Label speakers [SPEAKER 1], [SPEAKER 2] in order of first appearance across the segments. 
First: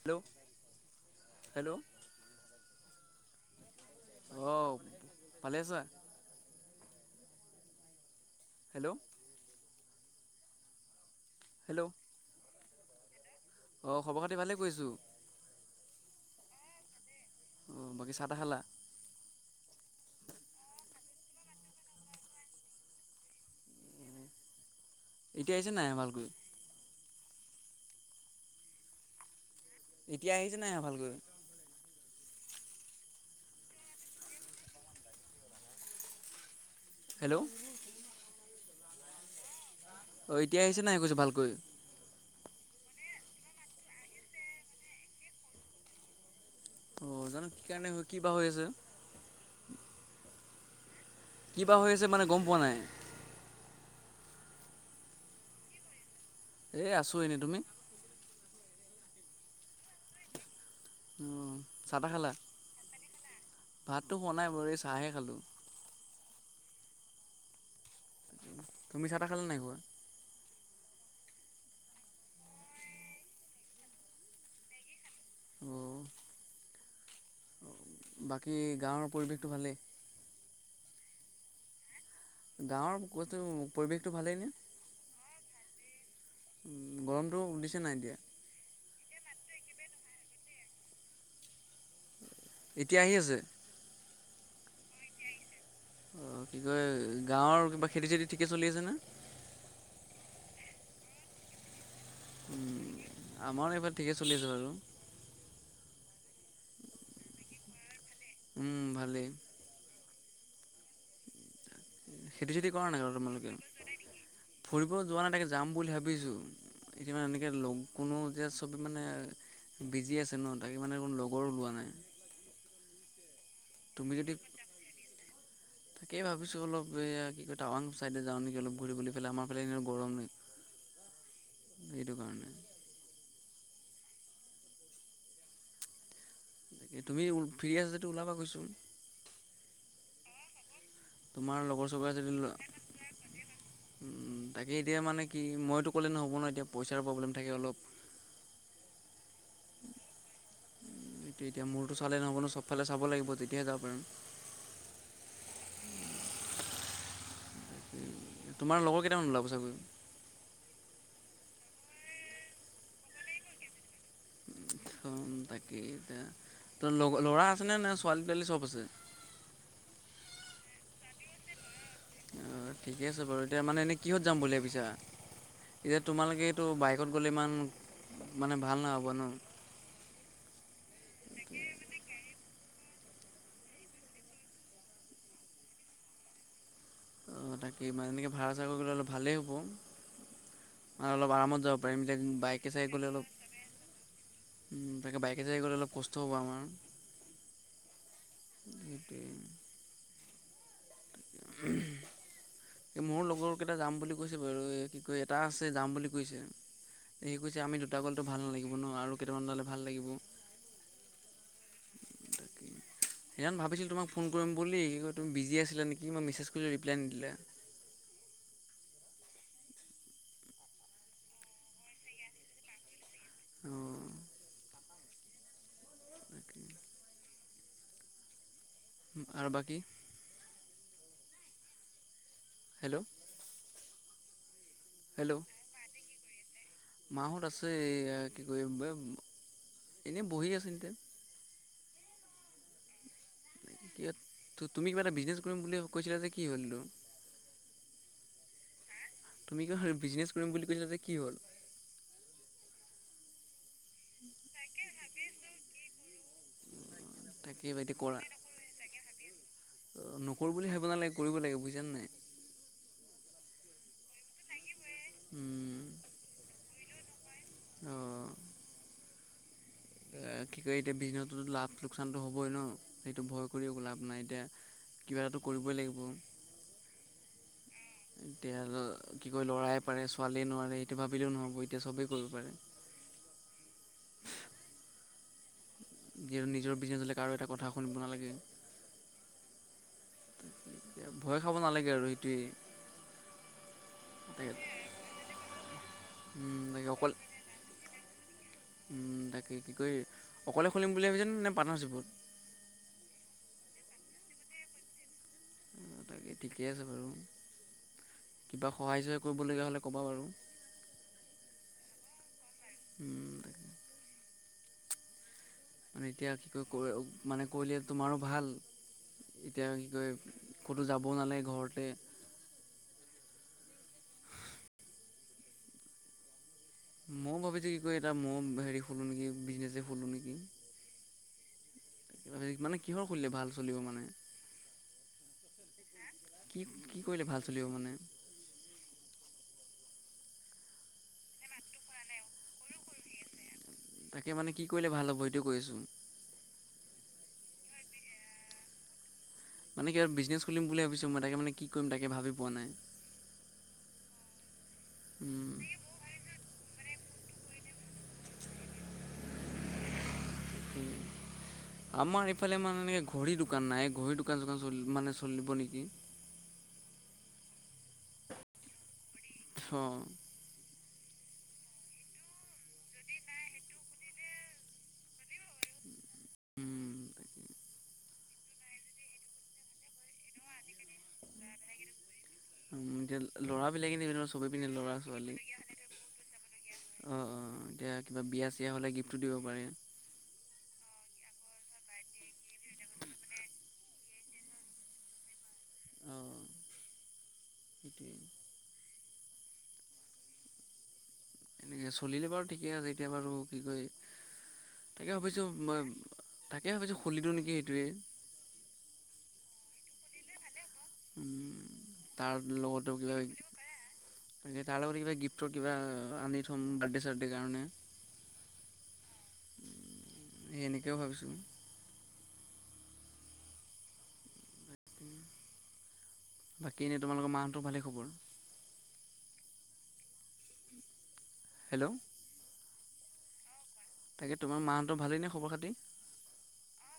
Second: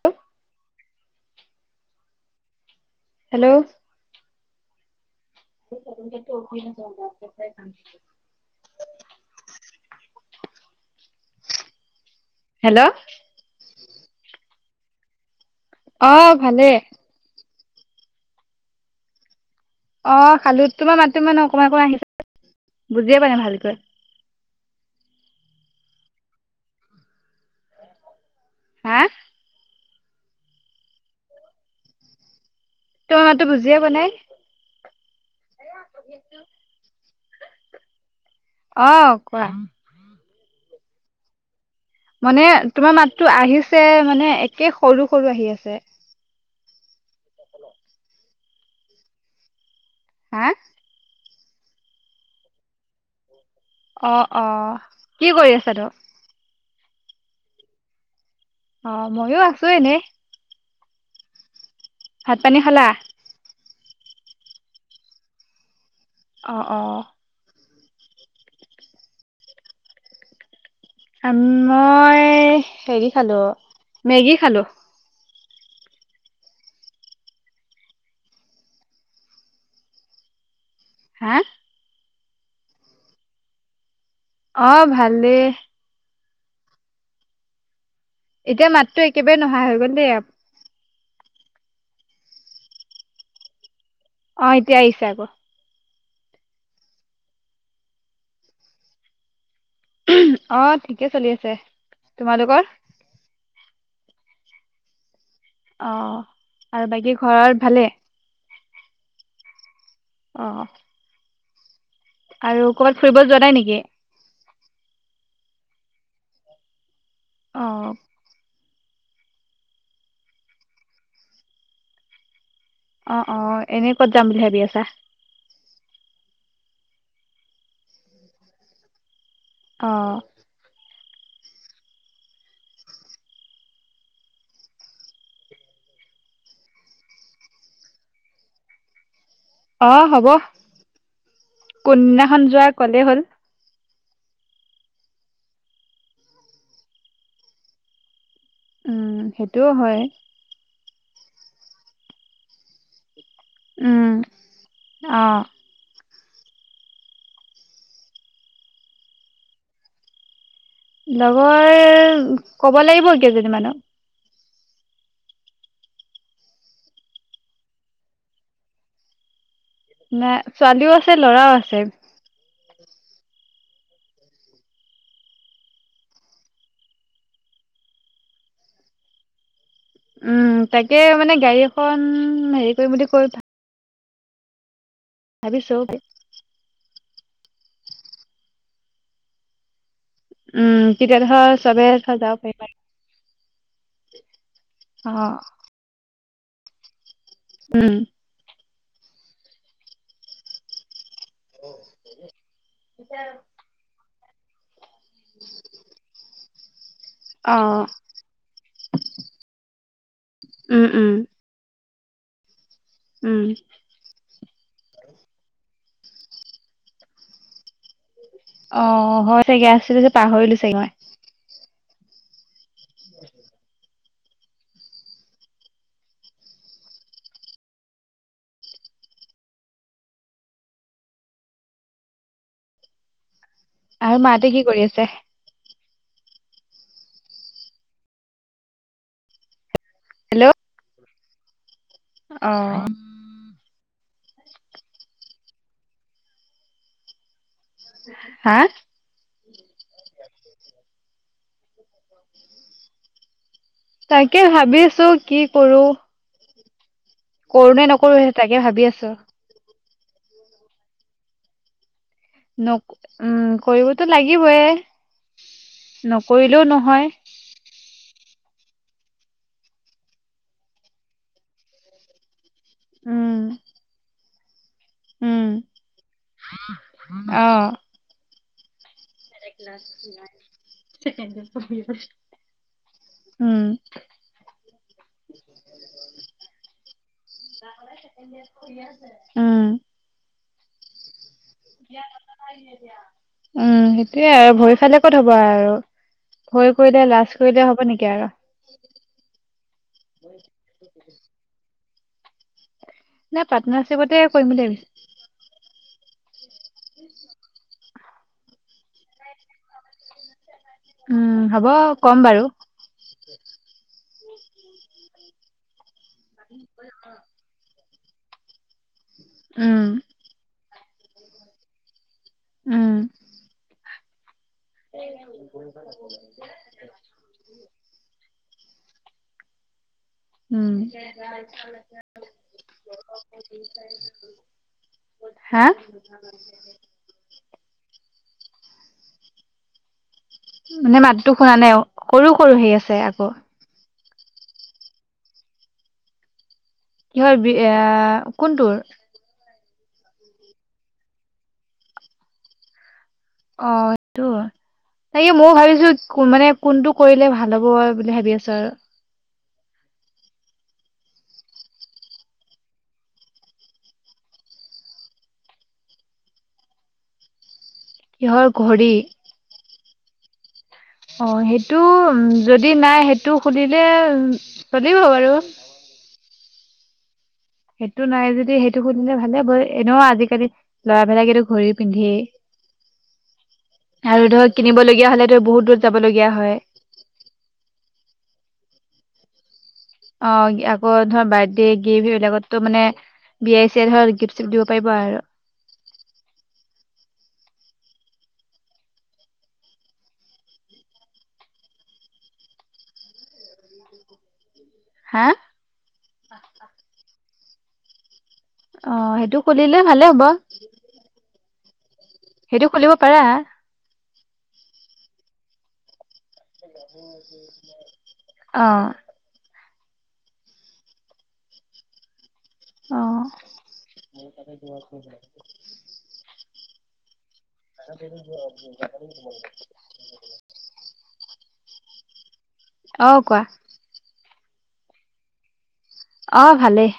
[SPEAKER 1] Hello, - hello,
[SPEAKER 2] hello
[SPEAKER 1] অঁ ভালে আছা
[SPEAKER 2] [unintelligible]
[SPEAKER 1] হেল্ল', হেল্লো।
[SPEAKER 2] হেল্ল'।
[SPEAKER 1] অহ খবৰ খাতি ভালে কৈছোঁ।
[SPEAKER 2] অহ ভালে।
[SPEAKER 1] অ' বাকী চাহ-টাহ খালা।
[SPEAKER 2] অহ খালোঁ তোমাৰ মাত মান অকণমান অকণমান আহি বুজিয়ে পোৱা নাই ভালকৈ।
[SPEAKER 1] এতিয়া আহিছে নাই ভালকৈ।
[SPEAKER 2] হা
[SPEAKER 1] এতিয়া আহিছে নাই অহা ভালকৈ।
[SPEAKER 2] তোৰ মাতটো বুজিয় পোৱা নাই।
[SPEAKER 1] হেল্লো।
[SPEAKER 2] অ' কোৱা।
[SPEAKER 1] অহ এতিয়া আহিছে নাই কৈছো ভালকৈ।
[SPEAKER 2] মানে তোমাৰ মাতটো আহিছে মানে একে সৰু সৰু আহি আছে।
[SPEAKER 1] অ' জানো কি কাৰণে কি বা হৈ আছে।
[SPEAKER 2] হা।
[SPEAKER 1] কিবা হৈ আছে মানে গম পোৱা নাই।
[SPEAKER 2] অহ অহ কি কৰি আছা তো।
[SPEAKER 1] এ আছো এনে তুমি।
[SPEAKER 2] অ' ময়ো আছো এনে।
[SPEAKER 1] অহ।
[SPEAKER 2] ভাত পানী খালা।
[SPEAKER 1] ভাতটো খোৱা নাই বাৰু এই চাহে খালো।
[SPEAKER 2] অ অ।
[SPEAKER 1] তুমি চাহ তাহ খালা নাই খোৱা?
[SPEAKER 2] আ মই হেৰি খালো মেগী খালো।
[SPEAKER 1] অ। বাকী গাঁৱৰ পৰিৱেশটো ভালেই?
[SPEAKER 2] হা?
[SPEAKER 1] গাঁৱৰ কুটো পৰিৱেশ
[SPEAKER 2] অ ভালেই।
[SPEAKER 1] উ গৰমতটো উলিছে নাই এতিয়া।
[SPEAKER 2] এতিয়া মাতটো একেবাৰে ন'হা হৈ গ'ল দেই।
[SPEAKER 1] এতিয়া আহি আছে?
[SPEAKER 2] অ' এতিয়া আহিছে আকৌ।
[SPEAKER 1] অ কি কয় গাঁৱৰ কিবা খেতি-চেতি ঠিকে চলি আছেনে?
[SPEAKER 2] অ ঠিকে চলি আছে, তোমালোকৰ?
[SPEAKER 1] আমাৰ এইবাৰ ঠিকে চলি আছ বাৰু।
[SPEAKER 2] অ আৰু বাকী ঘৰৰ ভালে?
[SPEAKER 1] উম ভালেই।
[SPEAKER 2] অহ।
[SPEAKER 1] খেতি চেতি কৰা নাই বাৰু
[SPEAKER 2] যোৱা
[SPEAKER 1] তোমালোকে?
[SPEAKER 2] নাই নেকি
[SPEAKER 1] ফুৰিব যোৱা নাই তাকে যাম বুলি ভাবি আছোঁ। এতিয়া মানে এনেকে
[SPEAKER 2] অ
[SPEAKER 1] লগ কোনো যে। চবে মানে বিজি আছে ন তাকে মানে কোনো লগৰ ওলোৱা নাই।
[SPEAKER 2] অ অ এনে ক'ত
[SPEAKER 1] তুমি
[SPEAKER 2] যাম
[SPEAKER 1] যদি
[SPEAKER 2] বুলি ভাবি আছা?
[SPEAKER 1] তাকেই ভাবিছোঁ অলপ এইয়া কি কয় টাৱাং চাইডে যাওঁ নেকি অলপ ঘূৰি বুলি পেলাই আমাৰ ফালে এনে
[SPEAKER 2] অ
[SPEAKER 1] গৰমেই সেইটো কাৰণে। তুমি ফ্ৰী আছা যদি ওলাবা কৈচোন।
[SPEAKER 2] অ হব,
[SPEAKER 1] লগৰ চগৰ যদি
[SPEAKER 2] কোনদিনাখন
[SPEAKER 1] ওলোৱা।
[SPEAKER 2] যোৱা কলেই হ'ল।
[SPEAKER 1] তাকে এতিয়া মানে কি মইতো ক'লে নহ'ব ন, এতিয়া পইচাৰ প্ৰব্লেম থাকে অলপ।
[SPEAKER 2] উম সেইটোও হয়
[SPEAKER 1] এইটো এতিয়া মোৰতো চালে নহব ন চব ফালে চাব লাগিব। তেতিয়াহে যাব পাৰিম
[SPEAKER 2] উম অ
[SPEAKER 1] তোমাৰ লগৰ কেইটামান ওলাব চাগে
[SPEAKER 2] লগৰ কব লাগিব কেইজনীমানক
[SPEAKER 1] তাকে এতিয়া ত ল'ৰা আছেনে নে ছোৱালী তোৱালী চব আছে?
[SPEAKER 2] নে ছোৱালীও আছে ল'ৰাও আছে
[SPEAKER 1] অঁ ঠিকে আছে বাৰু এতিয়া মানে এনেই কিহত যাম বুলি ভাবিছা? এতিয়া তোমালোকেটো বাইকত গ'লে ইমান মানে ভাল নহ'ব ন
[SPEAKER 2] উম তাকে মানে গাড়ী এখন হেৰি কৰিম বুলি কৈবা ভাবিছো
[SPEAKER 1] অ তাকে ইমান এনেকে ভাড়া চাড়া কৰি গলে অলপ ভালেই হ'ব
[SPEAKER 2] উম
[SPEAKER 1] আৰু
[SPEAKER 2] তেতিয়া
[SPEAKER 1] অলপ
[SPEAKER 2] ধৰ
[SPEAKER 1] আৰামত যাব
[SPEAKER 2] চবেই
[SPEAKER 1] পাৰিম
[SPEAKER 2] ধৰ যাব পাৰিবাই
[SPEAKER 1] উম তাকে বাইকে চাইকে গ'লে অলপ কষ্ট হ'ব আমাৰ
[SPEAKER 2] উম
[SPEAKER 1] সেইটোৱে মোৰ লগৰ কেইটা যাম বুলি কৈছে বাৰু এ কি কয় এটা আছে যাম বুলি কৈছে সি কৈছে আমি
[SPEAKER 2] অ
[SPEAKER 1] দুটা গলেটো ভাল নালাগিব ন আৰু কেইটামান ওলালে ভাল লাগিব
[SPEAKER 2] উম উম উম
[SPEAKER 1] সেয়ান ভাবিছিলো তোমাক ফোন কৰিম বুলি কি কয় তুমি বিজি আছিলা নিক কি মই মেছেজ কৰিলোঁ ৰিপ্লাই নিদিলা
[SPEAKER 2] অ হয় চাগে আছিল যে পাহৰিলো চাগে মই
[SPEAKER 1] অ আৰু বাকী হেল্ল'
[SPEAKER 2] আৰু মা হতে কি কৰি আছে?
[SPEAKER 1] মা হত আছে এ কি ক এনে
[SPEAKER 2] হেল্ল'
[SPEAKER 1] বহি আছে
[SPEAKER 2] অ
[SPEAKER 1] কিবা তুমি কিবা এটা বিজনেছ কৰিম বুলি কৈছিলা যে কি হল নু
[SPEAKER 2] হা
[SPEAKER 1] তুমি কিয় বিজনেচ কৰিম বুলি কৈছিলা যে কি হ'ল
[SPEAKER 2] তাকে ভাবি আছো কি কৰো
[SPEAKER 1] তাকে
[SPEAKER 2] কৰোঁ নে নকৰোঁ সে তাকে ভাবি আছো
[SPEAKER 1] অ নকৰোঁ বুলি ভাবিব নালাগে কৰিব লাগে বুজিছানে নাই
[SPEAKER 2] নক উম কৰিবতো লাগিবয়ে নকৰিলেও নহ হয়
[SPEAKER 1] অহ এ কি কয় এতিয়া বিজনেছতো লাভ লোকচানতো হ'বই ন সেইটো
[SPEAKER 2] উম
[SPEAKER 1] ভয় কৰিও লাভ নাই এতিয়া কিবা এটাটো
[SPEAKER 2] উম
[SPEAKER 1] কৰিবই লাগিব
[SPEAKER 2] অ
[SPEAKER 1] এতিয়া কি কয় লৰাই পাৰে ছোৱালীয়ে নোৱাৰে সেইটো ভাবিলেও নহ'ব এতিয়া চবেই কৰিব পাৰে
[SPEAKER 2] উম
[SPEAKER 1] যিহেতু নিজৰ বিজনেছ হলে কাৰো এটা কথা শুনিব নালাগে
[SPEAKER 2] উম [inaudible]
[SPEAKER 1] এতিয়া ভয় খাব নালাগে আৰু সেইটোৱেই
[SPEAKER 2] উম, সেইটোৱে
[SPEAKER 1] তাকে
[SPEAKER 2] আৰু ভয় খালে ক'ত হ'ব আৰু। ভয় কৰিলে লাজ কৰিলে হ'ব নেকি আৰু।
[SPEAKER 1] উম তাকে [unintelligible] অকলে খুলিম বুলি ভাবিছেনে নে পাৰ্টনাৰশ্বিপত?
[SPEAKER 2] নাই পাৰ্টনাৰশ্বিপতে কৰিম বুলি ভাবিছো
[SPEAKER 1] তাকে ঠিকে আছে বাৰু, কিবা সহায় চহায় কৰিবলগীয়া হ'লে ক'বা বাৰু।
[SPEAKER 2] উম হ'ব কম বাৰু।
[SPEAKER 1] তাকে মানে এতিয়া কি কয় [unintelligible] মানে কৰিলে তোমাৰো ভাল, এতিয়া কি
[SPEAKER 2] উম
[SPEAKER 1] কয় ক'তো যাব নালাগে ঘৰতে।
[SPEAKER 2] উম, [unintelligible]
[SPEAKER 1] মই হেৰি খোলোঁ নেকি বিজনেচে
[SPEAKER 2] উম।
[SPEAKER 1] [unintelligible] মানে কিহৰ খুলিলে ভাল চলিব মানে?
[SPEAKER 2] হা
[SPEAKER 1] কি কি কৰিলে ভাল চলিব মানে?
[SPEAKER 2] মানে মাতটো শুনা নাই আৰু, [unintelligible] সেই আছে আকৌ।
[SPEAKER 1] তাকে মানে কি কৰিলে ভাল হ'ব সেইটোৱে কৈ আছোঁ।
[SPEAKER 2] কি হয় বি এ কোনটোৰ?
[SPEAKER 1] মানে কিবা বিজনেছ খুলিম বুলি ভাবিছোঁ মই তাকে মানে কি কৰিম তাকে ভাবি পোৱা নাই।
[SPEAKER 2] অ', সেইটো হয়, সেইয়ো মইয়ো ভাবিছোঁ মানে কোনটো কৰিলে ভাল হ'ব বুলি ভাবি আছো আৰু। [inaudible]
[SPEAKER 1] আমাৰ ইফালে মানে এনেকে ঘড়ী দোকান নাই ঘড়ী দোকান চোকান চল মানে চলিব নেকি।
[SPEAKER 2] [inaudible] কিহৰ ঘড়ী?
[SPEAKER 1] অ',
[SPEAKER 2] অ', সেইটো উম যদি নাই সেইটো খুলিলে, চলিব বাৰু। [inaudible] সেইটো নাই যদি সেইটো শুনিলে ভালে হব, এনেও আজিকালি লৰাবিলাকেটো ঘৰি পিন্ধেই।
[SPEAKER 1] উম, লৰাবলাকে নি
[SPEAKER 2] আৰু ধৰ
[SPEAKER 1] চবেই পিন্ধে লৰা
[SPEAKER 2] কিনিবলগীয়া
[SPEAKER 1] ছোৱালী।
[SPEAKER 2] হলেতো বহুত দূৰত যাবলগীয়া হয়
[SPEAKER 1] অ', অ', এতিয়া কিবা বিয়া চয়া হ'লে গিফ্টটো দিব পাৰে।
[SPEAKER 2] অ', আকৌ ধৰা বাৰ্থডে গিফ্ট সেইবিলাকতো মানে [unintelligible] হৈ গিফ্ট চিপট দিব পাৰিবা আৰু।
[SPEAKER 1] সেইটোৱে। এনেকে চলিলে বাৰু ঠিকে আছে এতিয়া বাৰু কি কয় তাকে
[SPEAKER 2] হা
[SPEAKER 1] ভাবিছোঁ, তাকে ভাবিছোঁ খুলি দিওঁ নেকি সেইটোৱে
[SPEAKER 2] অ সেইটো কৰিলে ভালে হ'ব।
[SPEAKER 1] উম, তাৰ
[SPEAKER 2] সেইটো খুলিব
[SPEAKER 1] লগতে
[SPEAKER 2] পাৰা
[SPEAKER 1] কি তাৰ লগত কিবা গিফ্টৰ কিবা আনি থ'ম বাৰ্থডে চাৰ্থডেৰ কাৰণে
[SPEAKER 2] আহ।
[SPEAKER 1] এনেকেও ভাবিছো।
[SPEAKER 2] অ'।
[SPEAKER 1] বাকী এনেই তোমালোকৰ মা
[SPEAKER 2] [unintelligible]
[SPEAKER 1] হেল্ল'।
[SPEAKER 2] অ কোৱা।
[SPEAKER 1] তাকে তোমাৰ মাহতৰ ভালেই নে খবৰ খাতি?
[SPEAKER 2] অ ভালেই।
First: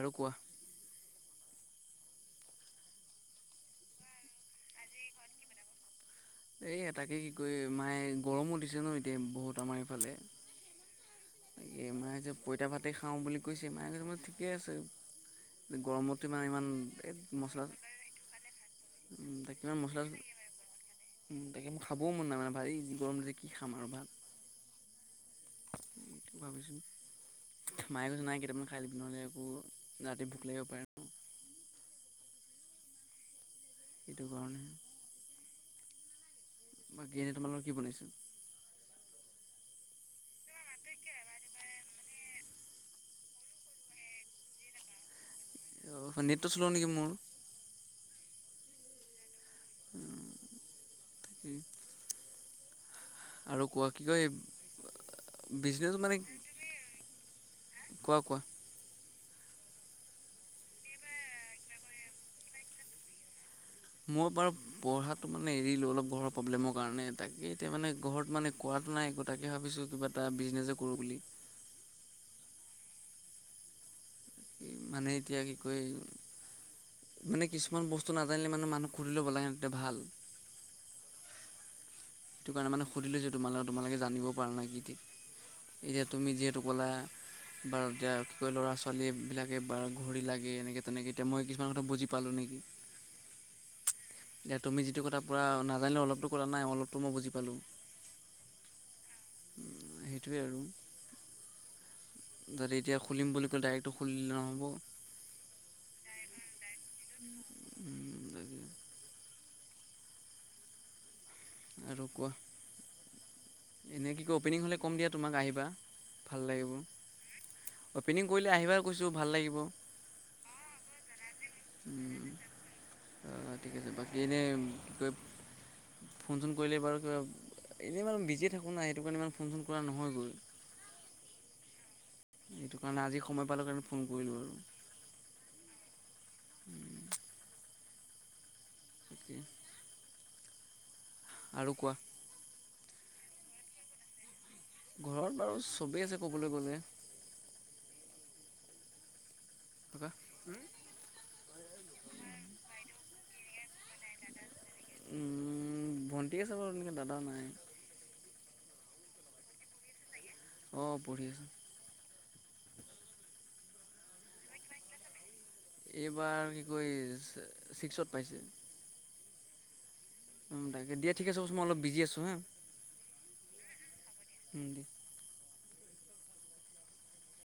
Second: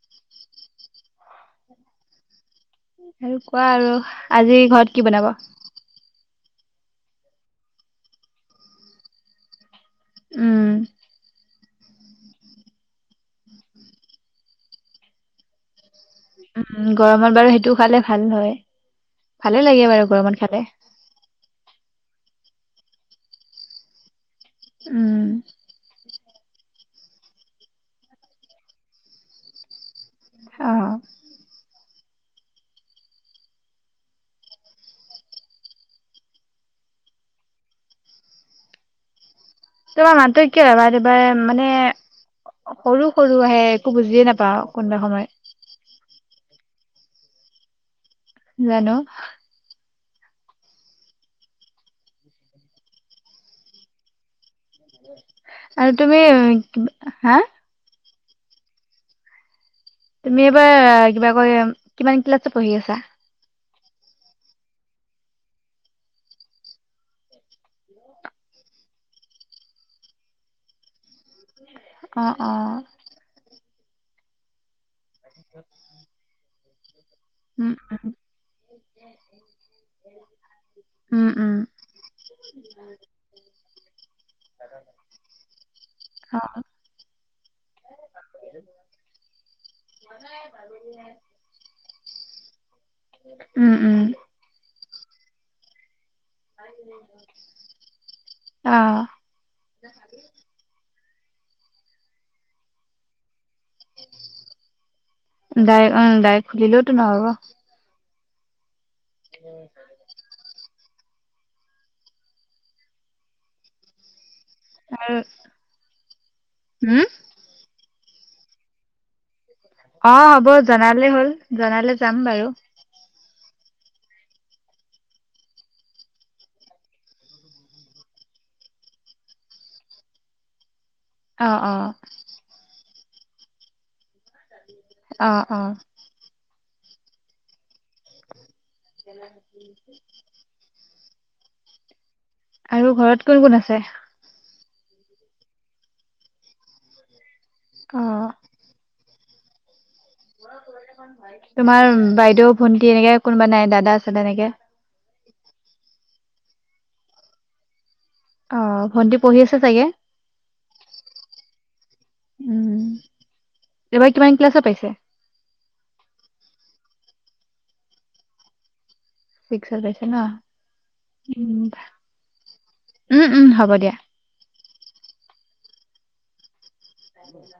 [SPEAKER 1] আৰু কোৱা।
[SPEAKER 2] আৰু কোৱা আৰু, আজি ঘৰত কি বনাব?
[SPEAKER 1] এই এটাকে কি কয় মায়ে গৰমো দিছে ন এতিয়া বহুত আমাৰ এইফালে।
[SPEAKER 2] উম
[SPEAKER 1] এই মে যে পইতা ভাতে খাওঁ বুলি কৈছে মাই কৈছে ঠিকে আছে গৰমত।
[SPEAKER 2] উ, গৰমত বাৰু সেইটোও খালে ভাল হয়।
[SPEAKER 1] তাক
[SPEAKER 2] ভালে
[SPEAKER 1] ইমান
[SPEAKER 2] লাগে
[SPEAKER 1] মছলা
[SPEAKER 2] বাৰু গৰমত খালে।
[SPEAKER 1] তাকে মোৰ খাবও মন নাই মানে ভাৰি গৰমটো যে কি খাম আৰু ভাত।
[SPEAKER 2] উম।
[SPEAKER 1] ভাবিছোঁ মায়ে কৈছে নাই কেইটামান খাই দিবি নহ'লে আকৌ ৰাতি ভোক লাগিব
[SPEAKER 2] অ
[SPEAKER 1] পাৰে ন। সেইটো কাৰণে। বাকী এনে তোমালোকৰ কি বনাইছে?
[SPEAKER 2] তোমাৰ মাতটো [unintelligible] মানে সৰু সৰু আহে, একো বুজিয়ে নাপাওঁ কোনোবা সময়।
[SPEAKER 1] নেটটো চল নেকি মোৰ?
[SPEAKER 2] জানো?
[SPEAKER 1] তাকেই। আৰু কোৱা কি কয়? বিজনেছ
[SPEAKER 2] আৰু
[SPEAKER 1] মানে
[SPEAKER 2] তুমি, হা?
[SPEAKER 1] কোৱা, কোৱা?
[SPEAKER 2] তুমি এবাৰ কিবা কয়? কিমান ক্লাছত পঢ়ি আছা?
[SPEAKER 1] মই বাৰু পঢ়াতটো মানে এৰিলো, অলপ ঘৰৰ প্ৰব্লেমৰ কাৰণে, তাকে এতিয়া মানে ঘৰত মানে কোৱা নাই তাকে ভাবিছো, কিবা এটা বিজনেচে কৰো বুলি।
[SPEAKER 2] অ, অ।
[SPEAKER 1] মানে এতিয়া কি কয়? মানে
[SPEAKER 2] উম
[SPEAKER 1] কিছুমান
[SPEAKER 2] উম
[SPEAKER 1] বস্তু নাজানিলে মানে মানুহ সুধি ল'ব লাগে, তেতিয়া ভাল।
[SPEAKER 2] উ'ম, উ'ম।
[SPEAKER 1] সেইটো কাৰণে মানে সুধিলো যে তোমালোকক, তোমালোকে জানিব পাৰা ন কি থিক? এতিয়া, তুমি
[SPEAKER 2] অ
[SPEAKER 1] যিহেতু ক'লা বা এতিয়া কি কয়? ল'ৰা- ছোৱালী বিলাকে বা ঘড়ী লাগে এনেকে- তেনেকে এতিয়া মই কিছুমান কথা বুজি পালো নেকি?
[SPEAKER 2] উ'ম, উ'ম।
[SPEAKER 1] সেইটো কথা পোৰা নাজানিলে, অলপতো ত মই বুজি পালোঁ,
[SPEAKER 2] অ'
[SPEAKER 1] সেইটোৱে আৰু। যদি এতিয়া খুলিম বুলি ক'লে ডাইৰেক্টটো খুলি দিলে নহ'ব
[SPEAKER 2] ডাই অ, ডাইক খুলিলেওতো নহব। উম।
[SPEAKER 1] আৰু কোৱা? এনেক কি অপেনিং হ'লে কম দিয়া
[SPEAKER 2] আৰু
[SPEAKER 1] তোমাক আহিবা ভাল লাগিব।
[SPEAKER 2] হম
[SPEAKER 1] অপেনিং কৰিলে আহিবা কৈছোঁ ভাল লাগিব।
[SPEAKER 2] অ হ'ব জনালে হ'ল জনালে যাম বাৰু
[SPEAKER 1] ঠিক আছে বাকী এনেই কি কয়। ছ, ফোন চোন কৰিলে বাৰু কিবা এনেই মমান বিজিয়ে থাকোঁ নাই সেইটো কাৰণে ইমান ফোন চোন কৰা নহয়গৈ।
[SPEAKER 2] অ অ,
[SPEAKER 1] মানে আজি সময় পালে কাৰণে ফোন কৰিলো আৰু
[SPEAKER 2] অ অ,
[SPEAKER 1] তাকে
[SPEAKER 2] [unintelligible]
[SPEAKER 1] আৰু কোৱা।
[SPEAKER 2] আৰু ঘৰত কোন কোন আছে।
[SPEAKER 1] ঘৰত বাৰু চবেই আছে ক'বলৈ গ'লে।
[SPEAKER 2] অঁ
[SPEAKER 1] ককা
[SPEAKER 2] তোমাৰ বাইদেউ ভন্টি এনেকে কোনোবা নাই দাদা চাদা এনেকে। [inaudible]
[SPEAKER 1] ঠিক আছে বাৰু এনেকে দাদা নাই।
[SPEAKER 2] অ ভন্টি পঢ়ি আছে চাগে।
[SPEAKER 1] অ পঢ়ি আছে।
[SPEAKER 2] উম এইবাৰ কিমান ক্লাছত পাইছে।
[SPEAKER 1] এইবাৰ কি কয় ছিক্সত পাইছে।
[SPEAKER 2] ছিক্সত পাইছে। ন
[SPEAKER 1] তাকে দিয়া ঠিক আছে
[SPEAKER 2] উম
[SPEAKER 1] মই অলপ বিজি আছোঁ হা
[SPEAKER 2] উম উম হ'ব দিয়া।
[SPEAKER 1] হিন্দী,
[SPEAKER 2] [unintelligible]